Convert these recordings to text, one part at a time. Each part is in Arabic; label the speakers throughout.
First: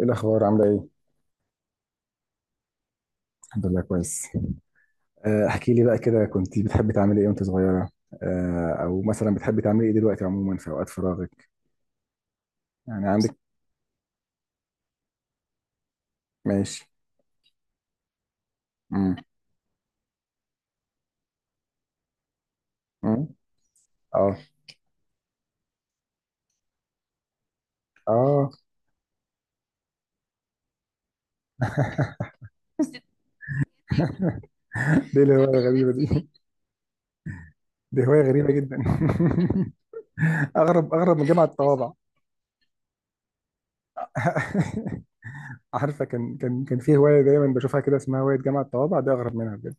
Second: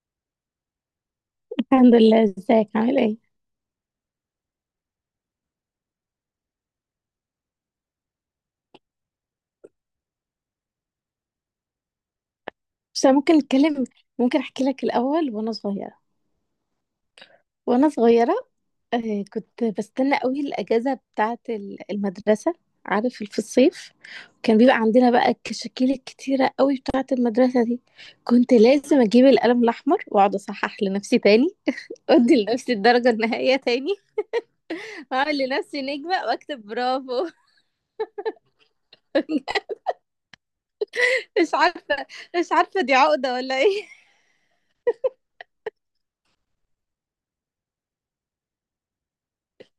Speaker 1: ايه الاخبار عامله ايه؟
Speaker 2: الحمد لله، ازيك عامل ايه؟
Speaker 1: الحمد لله كويس. احكي لي بقى كده، كنت بتحبي تعملي ايه وانت صغيره؟ او مثلا بتحبي تعملي ايه دلوقتي عموما في اوقات فراغك؟
Speaker 2: بس
Speaker 1: يعني
Speaker 2: أنا
Speaker 1: عندك
Speaker 2: ممكن نتكلم، ممكن احكي لك الاول وانا صغيره.
Speaker 1: ماشي.
Speaker 2: وانا صغيره
Speaker 1: امم
Speaker 2: كنت بستنى قوي الاجازه بتاعه المدرسه، عارف
Speaker 1: امم
Speaker 2: في الصيف.
Speaker 1: اه
Speaker 2: كان بيبقى عندنا بقى الكشاكيل الكتيره قوي بتاعه المدرسه دي.
Speaker 1: اه.
Speaker 2: كنت لازم اجيب القلم الاحمر واقعد اصحح لنفسي تاني، ادي لنفسي الدرجه النهائيه تاني،
Speaker 1: دي
Speaker 2: واعمل
Speaker 1: الهوايه
Speaker 2: لنفسي
Speaker 1: الغريبه
Speaker 2: نجمه
Speaker 1: دي؟
Speaker 2: واكتب برافو.
Speaker 1: دي هوايه غريبه جدا. اغرب من جامعه
Speaker 2: مش
Speaker 1: الطوابع.
Speaker 2: عارفه، مش عارفه دي عقده ولا ايه.
Speaker 1: عارفه، كان في هوايه دايما بشوفها كده اسمها هوايه جامعه الطوابع، دي اغرب منها بجد.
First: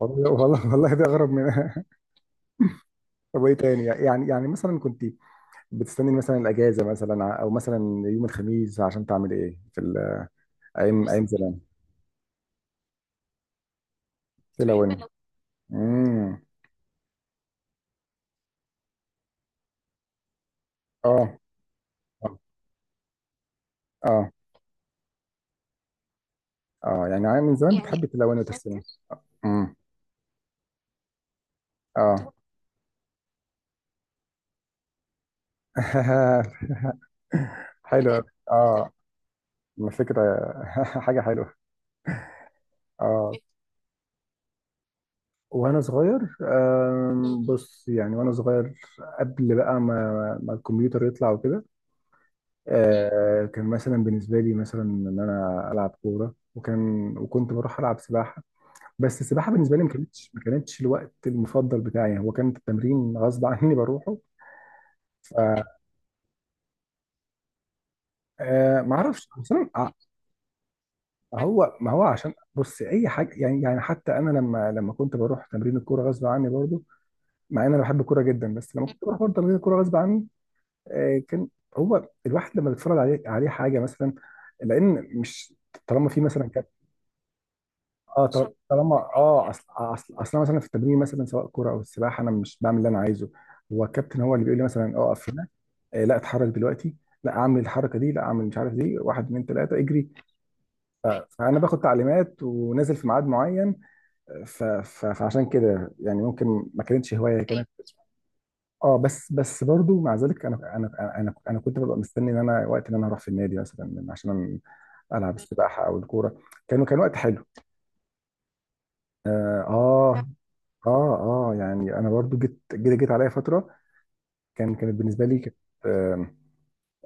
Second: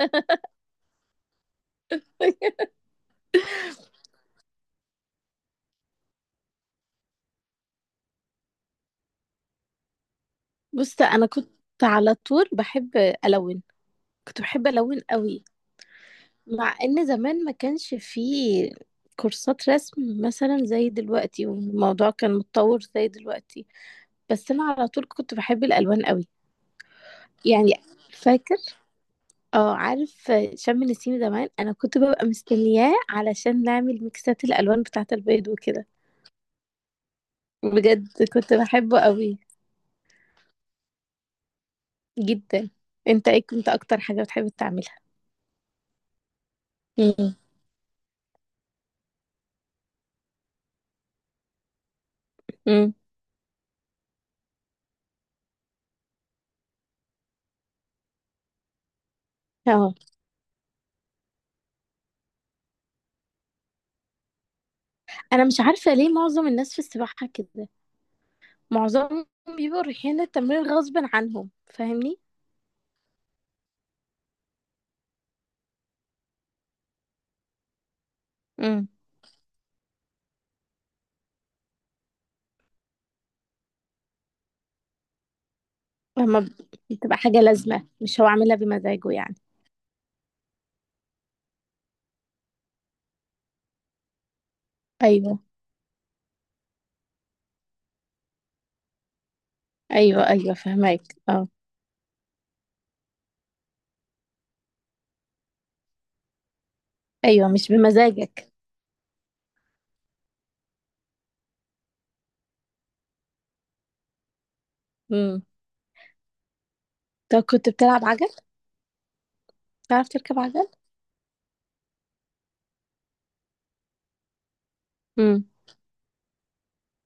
Speaker 1: والله دي اغرب منها. طب وايه تاني؟ يعني مثلا كنت بتستني مثلا الاجازه، مثلا او مثلا يوم الخميس عشان تعمل ايه في
Speaker 2: بص
Speaker 1: ايام، بص،
Speaker 2: انا
Speaker 1: ايام
Speaker 2: كنت
Speaker 1: زمان.
Speaker 2: على طول بحب الون، كنت
Speaker 1: بحب
Speaker 2: بحب
Speaker 1: تلون،
Speaker 2: الون
Speaker 1: بحب.
Speaker 2: قوي.
Speaker 1: امم
Speaker 2: مع ان زمان ما كانش فيه كورسات رسم مثلا زي
Speaker 1: اه
Speaker 2: دلوقتي والموضوع كان
Speaker 1: اه
Speaker 2: متطور زي دلوقتي.
Speaker 1: اه.
Speaker 2: بس انا على طول كنت بحب الالوان قوي.
Speaker 1: آه. يعني عام من
Speaker 2: يعني
Speaker 1: زمان يعني بتحب التلون، فاكر
Speaker 2: فاكر،
Speaker 1: وتستني. امم
Speaker 2: اه عارف شم النسيم زمان انا كنت ببقى
Speaker 1: اه.
Speaker 2: مستنياه علشان نعمل ميكسات الالوان بتاعه البيض وكده. بجد
Speaker 1: حلو أوي. فاكر
Speaker 2: كنت
Speaker 1: اه.
Speaker 2: بحبه قوي
Speaker 1: ما فكره، حاجه حلوه.
Speaker 2: جدا. انت
Speaker 1: اه،
Speaker 2: ايه كنت اكتر حاجه بتحب تعملها؟
Speaker 1: وانا صغير
Speaker 2: امم
Speaker 1: بص، يعني وانا صغير قبل بقى ما الكمبيوتر يطلع وكده.
Speaker 2: امم
Speaker 1: كان مثلا بالنسبه لي مثلا ان انا العب كوره، وكان وكنت بروح العب سباحه. بس السباحه بالنسبه لي ما
Speaker 2: اه
Speaker 1: كانتش ما كانتش الوقت المفضل بتاعي، هو كان التمرين غصب عني بروحه. ف
Speaker 2: انا مش عارفه ليه معظم الناس في السباحه كده،
Speaker 1: ما
Speaker 2: معظمهم
Speaker 1: اعرفش بس
Speaker 2: بيبقوا رايحين التمرين غصب عنهم،
Speaker 1: هو، ما هو
Speaker 2: فاهمني؟
Speaker 1: عشان بص اي حاجه، يعني يعني حتى انا لما كنت بروح تمرين الكوره غصب عني برضو. مع ان انا بحب الكوره جدا، بس لما
Speaker 2: امم.
Speaker 1: كنت بروح برضه تمرين الكوره غصب عني. كان هو الواحد لما بيتفرج عليه عليه حاجه مثلا، لان مش، طالما في
Speaker 2: لما
Speaker 1: مثلا،
Speaker 2: ب- بتبقى حاجه لازمه، مش هو عاملها
Speaker 1: طالما
Speaker 2: بمزاجه يعني.
Speaker 1: اه، اصل أنا مثلا في التمرين مثلا سواء كوره او السباحه، انا مش بعمل اللي انا عايزه. هو الكابتن هو اللي بيقول لي مثلا اقف
Speaker 2: ايوه،
Speaker 1: هنا، لا اتحرك دلوقتي، لا اعمل الحركه دي، لا اعمل مش عارف دي، واحد اتنين تلاته اجري.
Speaker 2: ايوه ايوه فهمك. اه
Speaker 1: فانا باخد تعليمات ونازل في ميعاد معين. ف ف فعشان كده يعني ممكن ما كانتش هوايه، هي
Speaker 2: ايوه مش
Speaker 1: كانت.
Speaker 2: بمزاجك.
Speaker 1: اه، بس بس برضو مع ذلك، انا كنت ببقى مستني ان انا وقت ان انا هروح في النادي مثلا عشان العب
Speaker 2: امم.
Speaker 1: السباحه او الكوره. كانوا كان وقت
Speaker 2: طب
Speaker 1: حلو.
Speaker 2: كنت بتلعب عجل؟
Speaker 1: اه.
Speaker 2: تعرف
Speaker 1: آه،
Speaker 2: تركب عجل؟
Speaker 1: اه اه، يعني انا برضو جيت عليا فتره، كانت بالنسبه لي
Speaker 2: امم
Speaker 1: كانت. آم،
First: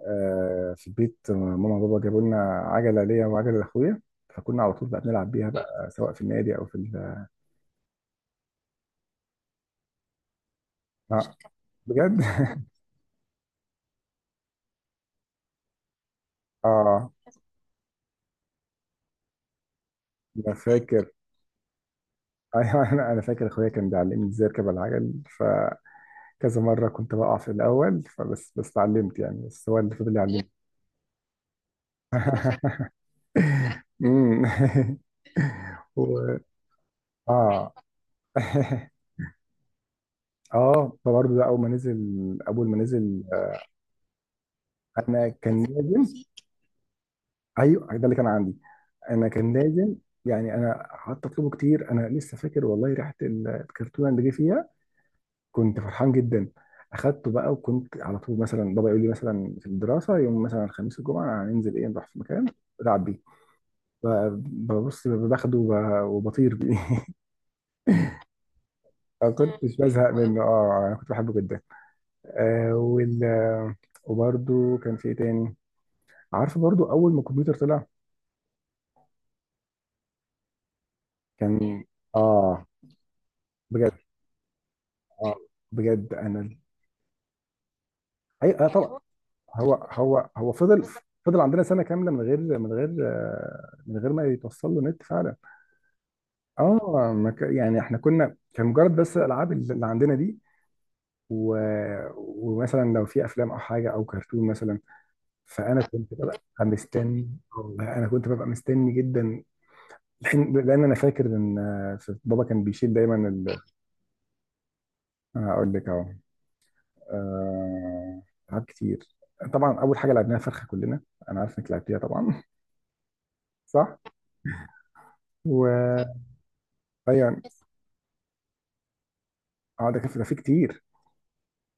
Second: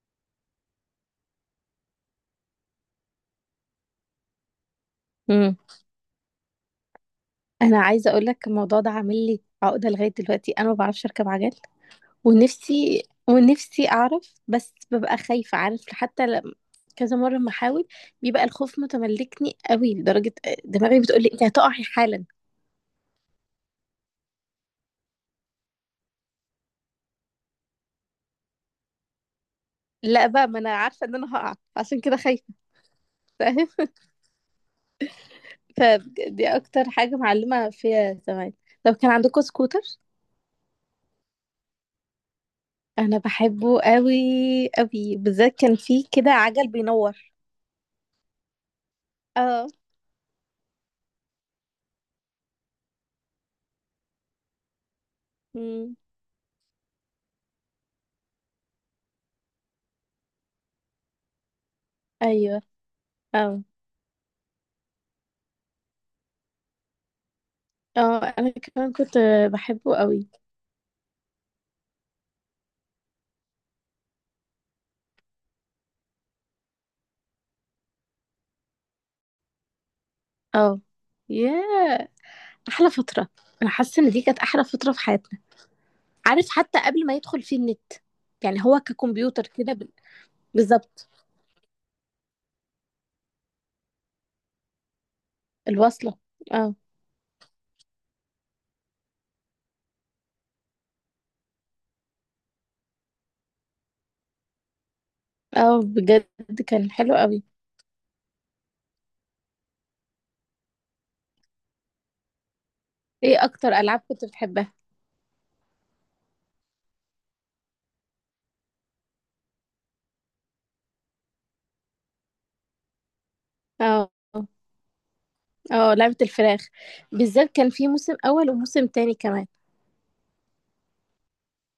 Speaker 1: في البيت ماما وبابا جابوا لنا عجله ليا وعجله لاخويا، فكنا على طول بقى بنلعب بيها
Speaker 2: امم.
Speaker 1: بقى سواء في النادي او في ال...
Speaker 2: انا عايزه اقول لك الموضوع ده عامل لي عقده لغايه دلوقتي، انا ما بعرفش اركب
Speaker 1: آه
Speaker 2: عجل.
Speaker 1: بجد؟
Speaker 2: ونفسي، ونفسي اعرف بس ببقى خايفة. عارف حتى لما
Speaker 1: اه
Speaker 2: كذا مرة ما احاول بيبقى الخوف متملكني قوي لدرجة
Speaker 1: انا
Speaker 2: دماغي
Speaker 1: فاكر.
Speaker 2: بتقولي انت هتقعي حالا.
Speaker 1: ايوه، انا فاكر اخويا كان بيعلمني ازاي اركب على العجل، فكذا مره كنت بقع في الاول، فبس اتعلمت يعني، بس هو اللي فضل
Speaker 2: لا بقى
Speaker 1: يعلمني.
Speaker 2: ما انا عارفة ان انا هقع عشان كده خايفة. فاهم؟
Speaker 1: أمم. و...
Speaker 2: فدي اكتر حاجة معلمة
Speaker 1: اه.
Speaker 2: فيها زمان. لو كان عندكم سكوتر
Speaker 1: اه، فبرضه ده اول ما نزل، اول ما
Speaker 2: انا
Speaker 1: نزل
Speaker 2: بحبه قوي قوي،
Speaker 1: انا
Speaker 2: بالذات
Speaker 1: كان
Speaker 2: كان فيه
Speaker 1: لازم.
Speaker 2: كده عجل بينور.
Speaker 1: ايوه، ده اللي كان عندي. انا كان
Speaker 2: اه.
Speaker 1: لازم يعني، انا قعدت اطلبه كتير. انا لسه فاكر والله ريحه الكرتونه اللي جه فيها، كنت
Speaker 2: مم.
Speaker 1: فرحان جدا. اخدته بقى، وكنت على طول مثلا بابا يقول لي مثلا في الدراسه يوم مثلا الخميس والجمعه هننزل ايه، نروح في مكان
Speaker 2: ايوه
Speaker 1: العب بيه.
Speaker 2: اه
Speaker 1: ب- ببص باخده وبطير بيه.
Speaker 2: اه انا كمان كنت
Speaker 1: ما كنتش
Speaker 2: بحبه
Speaker 1: بزهق
Speaker 2: قوي.
Speaker 1: منه، اه انا كنت بحبه جدا. آه وال وبرده كان في ايه تاني؟ عارف برضو اول ما الكمبيوتر طلع،
Speaker 2: اه
Speaker 1: كان
Speaker 2: ياه،
Speaker 1: اه
Speaker 2: احلى فتره. انا
Speaker 1: بجد.
Speaker 2: حاسه ان دي كانت احلى فتره في
Speaker 1: اه
Speaker 2: حياتنا.
Speaker 1: بجد
Speaker 2: عارف
Speaker 1: انا،
Speaker 2: حتى قبل ما يدخل فيه النت،
Speaker 1: اي
Speaker 2: يعني
Speaker 1: آه
Speaker 2: هو
Speaker 1: طبعا.
Speaker 2: ككمبيوتر كده
Speaker 1: هو هو هو فضل،
Speaker 2: بالظبط
Speaker 1: فضل عندنا سنه كامله من غير من غير ما يتوصل له نت فعلا.
Speaker 2: الوصله. اه
Speaker 1: اه ما ك- يعني احنا كنا كان مجرد بس الالعاب اللي عندنا دي و... ومثلا لو في افلام او حاجه او كرتون مثلا،
Speaker 2: اه
Speaker 1: فانا كنت ببقى
Speaker 2: بجد كان حلو
Speaker 1: مستني.
Speaker 2: قوي.
Speaker 1: والله انا كنت ببقى مستني جدا، لأن انا فاكر ان بابا كان بيشيل دايما
Speaker 2: ايه
Speaker 1: ال...
Speaker 2: اكتر العاب كنت بتحبها؟
Speaker 1: اقول لك اهو. آه، ألعاب كتير. طبعا أول حاجة لعبناها فرخة كلنا، أنا عارف إنك لعبتيها طبعا. صح؟
Speaker 2: اه اه لعبه
Speaker 1: و
Speaker 2: الفراخ،
Speaker 1: أيوة.
Speaker 2: بالذات كان في موسم اول وموسم تاني كمان.
Speaker 1: أه ده كان في، ده في كتير.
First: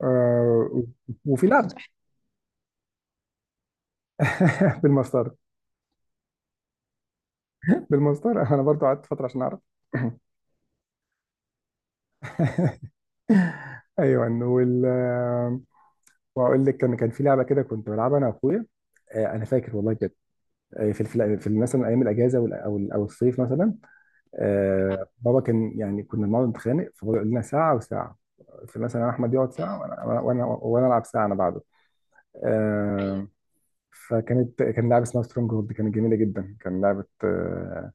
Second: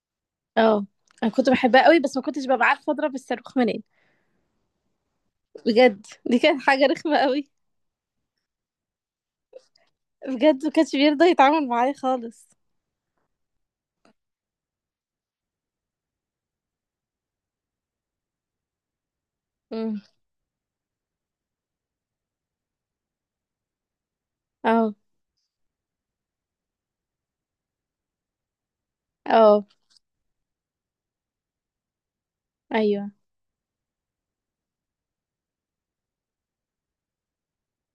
Speaker 1: آه،
Speaker 2: اه انا
Speaker 1: وفي
Speaker 2: كنت
Speaker 1: لعب.
Speaker 2: بحبها قوي بس ما كنتش ببقى عارفه اضرب الصاروخ منين.
Speaker 1: بالمسطرة،
Speaker 2: بجد دي كانت حاجه رخمه قوي،
Speaker 1: بالمسطرة. أنا برضو قعدت فترة عشان أعرف.
Speaker 2: بجد ما كانش بيرضى يتعامل معايا خالص.
Speaker 1: أيوة. وال آه، وأقول لك، كان في لعبة كده كنت بلعبها أنا وأخويا. أنا فاكر والله
Speaker 2: امم
Speaker 1: بجد. في مثلا أيام الأجازة أو الصيف مثلا،
Speaker 2: اه
Speaker 1: آه بابا كان يعني كنا بنقعد نتخانق، فبابا يقول لنا ساعه وساعه. فمثلا انا احمد يقعد
Speaker 2: اه
Speaker 1: ساعه، وانا وانا وانا وأنا العب ساعه انا بعده.
Speaker 2: ايوه.
Speaker 1: آه. فكانت كان لعبه اسمها سترونج هولد، كانت جميله جدا، كان لعبه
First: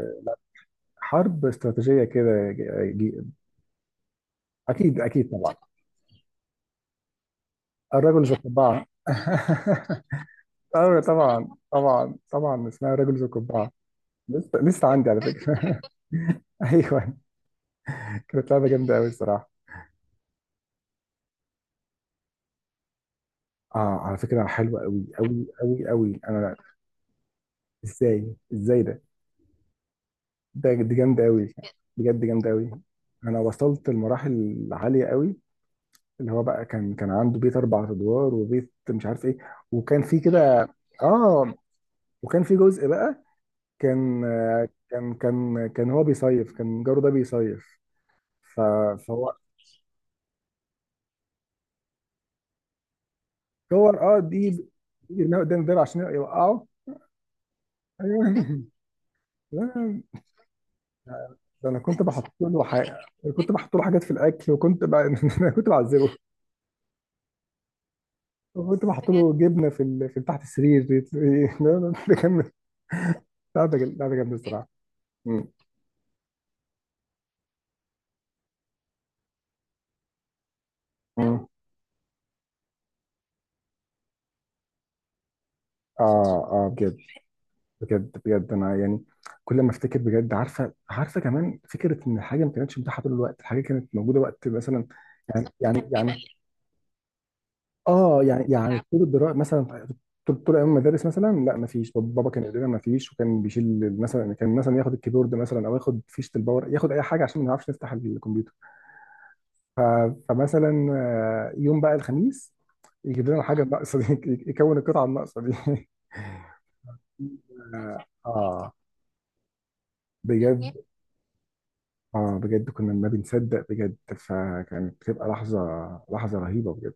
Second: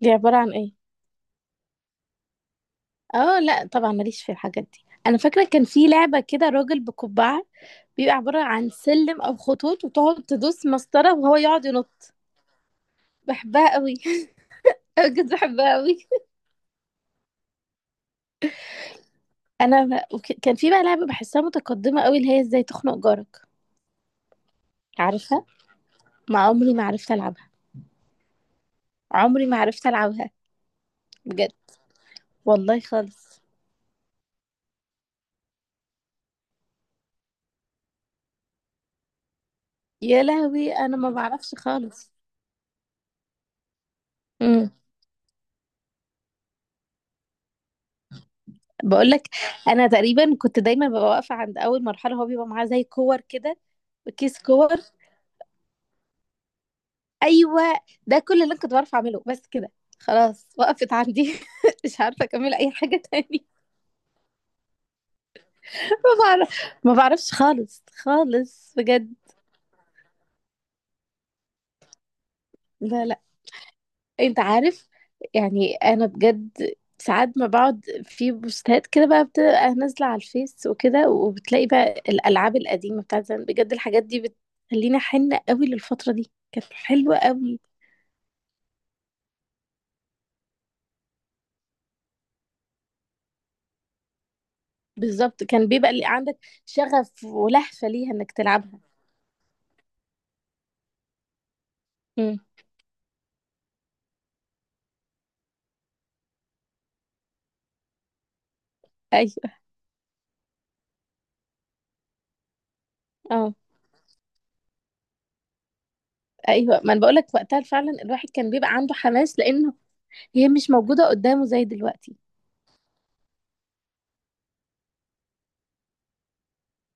Speaker 2: دي عباره عن ايه؟
Speaker 1: حرب استراتيجيه كده.
Speaker 2: اه لا طبعا ماليش في الحاجات دي.
Speaker 1: اكيد
Speaker 2: انا
Speaker 1: اكيد
Speaker 2: فاكره
Speaker 1: طبعا،
Speaker 2: كان في لعبه كده راجل بقبعه، بيبقى
Speaker 1: الرجل ذو
Speaker 2: عباره عن
Speaker 1: القبعه.
Speaker 2: سلم او خطوط وتقعد تدوس
Speaker 1: ايوه
Speaker 2: مسطره وهو
Speaker 1: طبعا
Speaker 2: يقعد ينط.
Speaker 1: طبعا طبعا اسمها الرجل ذو القبعه.
Speaker 2: بحبها قوي.
Speaker 1: لسه لسه عندي على
Speaker 2: بجد بحبها
Speaker 1: فكره.
Speaker 2: قوي.
Speaker 1: ايوه، كانت لعبه جامده قوي الصراحه.
Speaker 2: كان في بقى لعبه بحسها متقدمه قوي، اللي هي ازاي تخنق جارك.
Speaker 1: اه على فكره حلوه قوي
Speaker 2: عارفها.
Speaker 1: قوي قوي قوي
Speaker 2: ما
Speaker 1: انا
Speaker 2: عمري ما عرفت العبها،
Speaker 1: ازاي؟ ازاي ده؟
Speaker 2: عمري ما عرفت العبها.
Speaker 1: ده دي جامده
Speaker 2: بجد
Speaker 1: قوي، بجد جامده قوي.
Speaker 2: والله
Speaker 1: انا
Speaker 2: خالص.
Speaker 1: وصلت لمراحل عاليه قوي، اللي هو بقى كان عنده بيت اربع ادوار، وبيت مش عارف ايه، وكان في
Speaker 2: يا
Speaker 1: كده
Speaker 2: لهوي انا ما
Speaker 1: اه.
Speaker 2: بعرفش خالص.
Speaker 1: وكان في جزء بقى، كان آه،
Speaker 2: امم.
Speaker 1: كان كان كان هو بيصيف، كان جاره ده بيصيف. ف-
Speaker 2: بقول لك،
Speaker 1: فهو،
Speaker 2: انا تقريبا كنت دايما ببقى واقفه عند اول مرحله، هو بيبقى معاه زي كور كده،
Speaker 1: صور اه
Speaker 2: كيس
Speaker 1: دي،
Speaker 2: كور.
Speaker 1: يرميها قدام الباب عشان يوقعه.
Speaker 2: ايوه. ده كل اللي أنا
Speaker 1: ايوه.
Speaker 2: كنت بعرف اعمله بس كده، خلاص وقفت عندي.
Speaker 1: لا، ده انا
Speaker 2: مش
Speaker 1: كنت
Speaker 2: عارفه
Speaker 1: بحط
Speaker 2: اكمل
Speaker 1: له
Speaker 2: اي
Speaker 1: حاجه،
Speaker 2: حاجه تاني.
Speaker 1: كنت بحط له حاجات في الاكل، وكنت ب... انا كنت
Speaker 2: ما
Speaker 1: بعذبه،
Speaker 2: بعرف، ما بعرفش خالص خالص
Speaker 1: وكنت بحط
Speaker 2: بجد.
Speaker 1: له بجد جبنه في ال... في تحت السرير. لا، لا، ده كان
Speaker 2: لا لا.
Speaker 1: قاعده، قاعده جامده
Speaker 2: انت
Speaker 1: الصراحه.
Speaker 2: عارف
Speaker 1: مم.
Speaker 2: يعني انا بجد ساعات ما بقعد في بوستات كده بقى بتبقى نازله على الفيس وكده
Speaker 1: مم.
Speaker 2: وبتلاقي بقى الالعاب القديمه بتاعت زمان، بجد الحاجات دي بتخليني حنه قوي
Speaker 1: اه
Speaker 2: للفتره دي، كانت
Speaker 1: اه بجد.
Speaker 2: حلوه قوي.
Speaker 1: بجد انا يعني، كل ما افتكر بجد. عارفه؟ عارفه كمان فكره ان الحاجه ما كانتش متاحه طول الوقت، الحاجه كانت موجوده وقت مثلا،
Speaker 2: بالظبط
Speaker 1: يعني
Speaker 2: كان
Speaker 1: يعني
Speaker 2: بيبقى اللي
Speaker 1: يعني
Speaker 2: عندك شغف ولهفه ليها
Speaker 1: اه،
Speaker 2: انك
Speaker 1: يعني
Speaker 2: تلعبها.
Speaker 1: يعني طول الدراسه مثلا، طول ايام المدارس مثلا لا ما فيش، بابا
Speaker 2: امم
Speaker 1: كان يقول لنا ما فيش، وكان بيشيل مثلا، كان مثلا ياخد الكيبورد مثلا، او ياخد فيشه الباور، ياخد اي حاجه عشان ما نعرفش نفتح الكمبيوتر.
Speaker 2: ايوه
Speaker 1: ف- فمثلا يوم بقى الخميس يجيب لنا
Speaker 2: اه.
Speaker 1: الحاجه الناقصه دي، يكون القطعه الناقصه دي.
Speaker 2: ايوه ما انا بقول لك وقتها فعلا
Speaker 1: اه.
Speaker 2: الواحد كان بيبقى عنده حماس لانه هي مش
Speaker 1: بجد.
Speaker 2: موجوده قدامه زي دلوقتي.
Speaker 1: اه بجد، كنا ما بنصدق بجد، فكانت بتبقى لحظه، لحظه رهيبه بجد.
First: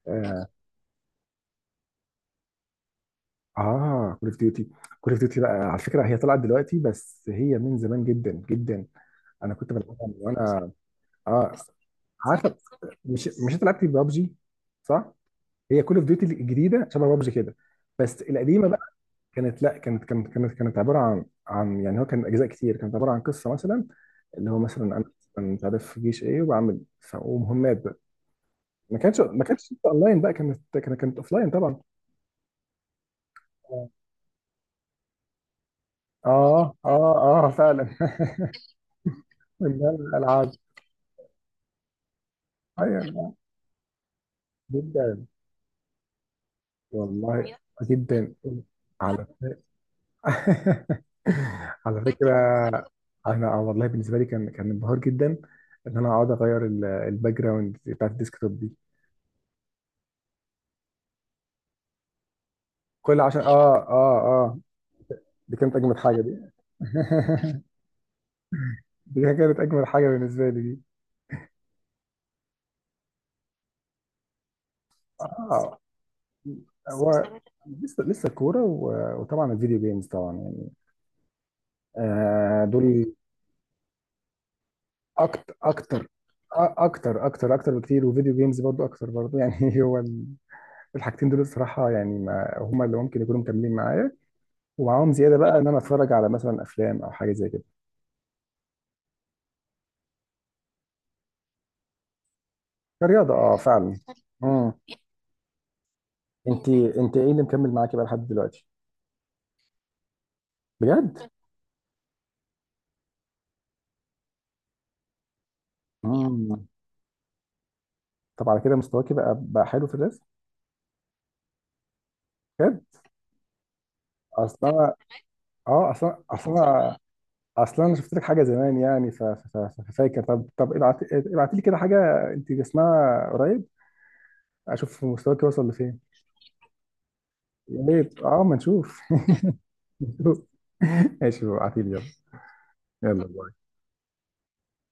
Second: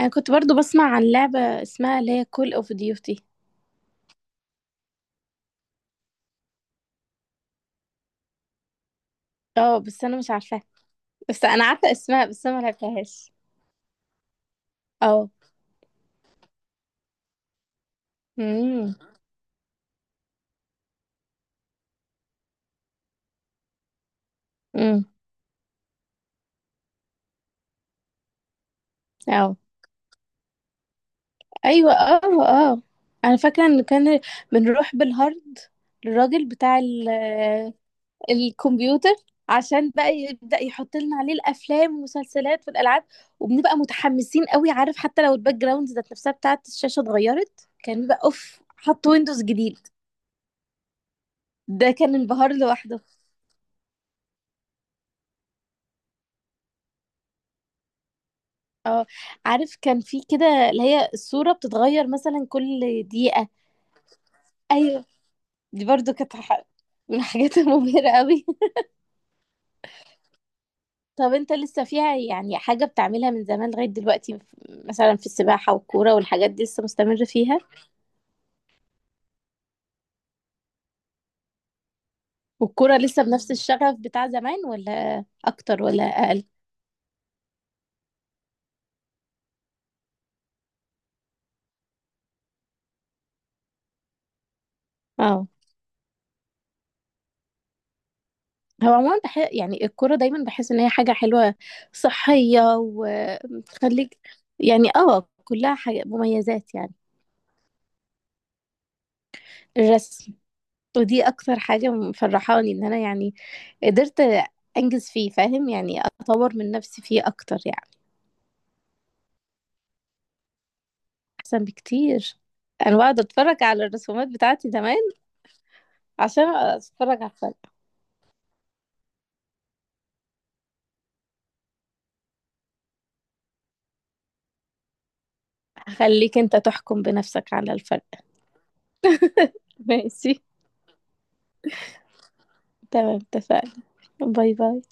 Speaker 2: انا كنت
Speaker 1: اه
Speaker 2: برضو بسمع عن لعبه اسمها اللي هي كول اوف ديوتي.
Speaker 1: اه، كول اوف ديوتي. كول اوف ديوتي بقى على فكره هي طلعت دلوقتي، بس هي من زمان جدا جدا. انا كنت
Speaker 2: اه بس
Speaker 1: بلعبها من
Speaker 2: انا مش عارفاها،
Speaker 1: وانا،
Speaker 2: بس
Speaker 1: اه
Speaker 2: انا عارفه اسمها بس
Speaker 1: عارفه.
Speaker 2: انا ما
Speaker 1: مش
Speaker 2: لعبتهاش.
Speaker 1: مش انت لعبتي ببجي؟ صح؟
Speaker 2: اه.
Speaker 1: هي كول اوف ديوتي الجديده شبه ببجي كده، بس القديمه
Speaker 2: امم.
Speaker 1: كانت، لا كانت كانت كانت كانت عباره عن يعني، هو كان اجزاء كتير، كانت عباره عن قصه مثلا، اللي هو مثلا
Speaker 2: امم
Speaker 1: انا مثلاً مش عارف في جيش ايه، وبعمل ومهمات بقى، ما كانتش ما
Speaker 2: اه
Speaker 1: كانتش اونلاين بقى، كانت اوفلاين طبعا.
Speaker 2: ايوه اه اه. انا فاكره ان كان بنروح بالهارد للراجل
Speaker 1: اه
Speaker 2: بتاع
Speaker 1: اه اه فعلا.
Speaker 2: الكمبيوتر
Speaker 1: من ده
Speaker 2: عشان بقى
Speaker 1: الالعاب.
Speaker 2: يبدأ يحط لنا عليه الافلام والمسلسلات والالعاب،
Speaker 1: ايوه
Speaker 2: وبنبقى متحمسين قوي. عارف حتى
Speaker 1: جدا
Speaker 2: لو الباك جراوند ذات نفسها بتاعت الشاشة
Speaker 1: والله،
Speaker 2: اتغيرت كان بيبقى
Speaker 1: جدا
Speaker 2: اوف، حط
Speaker 1: على
Speaker 2: ويندوز
Speaker 1: فكره،
Speaker 2: جديد ده
Speaker 1: على
Speaker 2: كان
Speaker 1: فكره.
Speaker 2: انبهار لوحده.
Speaker 1: انا والله بالنسبه لي كان انبهار جدا ان انا اقعد اغير الباك جراوند بتاعت الديسكتوب دي.
Speaker 2: اه عارف كان في كده اللي هي الصورة بتتغير مثلا كل
Speaker 1: كل عشان
Speaker 2: دقيقة. ايوه
Speaker 1: دي كانت
Speaker 2: دي
Speaker 1: اجمد
Speaker 2: برضو
Speaker 1: حاجه دي.
Speaker 2: من الحاجات المبهرة قوي.
Speaker 1: دي كانت اجمد حاجه بالنسبه لي دي.
Speaker 2: طب انت لسه فيها يعني حاجة بتعملها من زمان لغاية دلوقتي؟ مثلا في السباحة
Speaker 1: اه
Speaker 2: والكورة والحاجات دي لسه
Speaker 1: هو،
Speaker 2: مستمر فيها؟
Speaker 1: لسه لسه الكوره وطبعا الفيديو جيمز طبعا يعني، آه
Speaker 2: والكرة
Speaker 1: دول.
Speaker 2: لسه بنفس الشغف بتاع زمان ولا
Speaker 1: اكتر
Speaker 2: أكتر ولا
Speaker 1: اكتر.
Speaker 2: أقل؟
Speaker 1: اكتر بكتير، وفيديو جيمز برضو اكتر برضو يعني. هو الحاجتين دول الصراحه يعني ما هم اللي ممكن يكونوا مكملين معايا، ومعاهم زياده
Speaker 2: اه
Speaker 1: بقى ان انا اتفرج على مثلا افلام او حاجه زي كده.
Speaker 2: هو عموما يعني الكرة دايما بحس إن هي حاجة حلوة، صحية
Speaker 1: كرياضه اه فعلا.
Speaker 2: وبتخليك،
Speaker 1: امم.
Speaker 2: يعني اه كلها حاجة
Speaker 1: انت
Speaker 2: مميزات يعني.
Speaker 1: انت ايه اللي مكمل معاكي بقى لحد دلوقتي؟
Speaker 2: الرسم، ودي
Speaker 1: بجد؟
Speaker 2: أكتر حاجة مفرحاني إن أنا يعني قدرت أنجز فيه، فاهم يعني، أطور
Speaker 1: مم.
Speaker 2: من نفسي فيه أكتر يعني.
Speaker 1: طب على كده مستواكي بقى حلو في الرسم؟
Speaker 2: أحسن بكتير.
Speaker 1: بجد؟
Speaker 2: أنا بقعد أتفرج على الرسومات
Speaker 1: اصل
Speaker 2: بتاعتي
Speaker 1: انا،
Speaker 2: زمان
Speaker 1: اه اصل أنا-
Speaker 2: عشان
Speaker 1: اصل انا
Speaker 2: أتفرج على الفرق.
Speaker 1: اصل انا شفت لك حاجه زمان يعني، ف- ف- ف- ففاكر، طب ابعت، ابعت لي كده حاجه انت جسمها قريب، اشوف مستواك وصل لفين.
Speaker 2: هخليك أنت تحكم بنفسك على
Speaker 1: يا
Speaker 2: الفرق.
Speaker 1: ريت اه، ما نشوف. نشوف.
Speaker 2: ماشي.
Speaker 1: ماشي، ابعتي لي يلا.
Speaker 2: تمام
Speaker 1: يلا.
Speaker 2: اتفقنا. باي باي.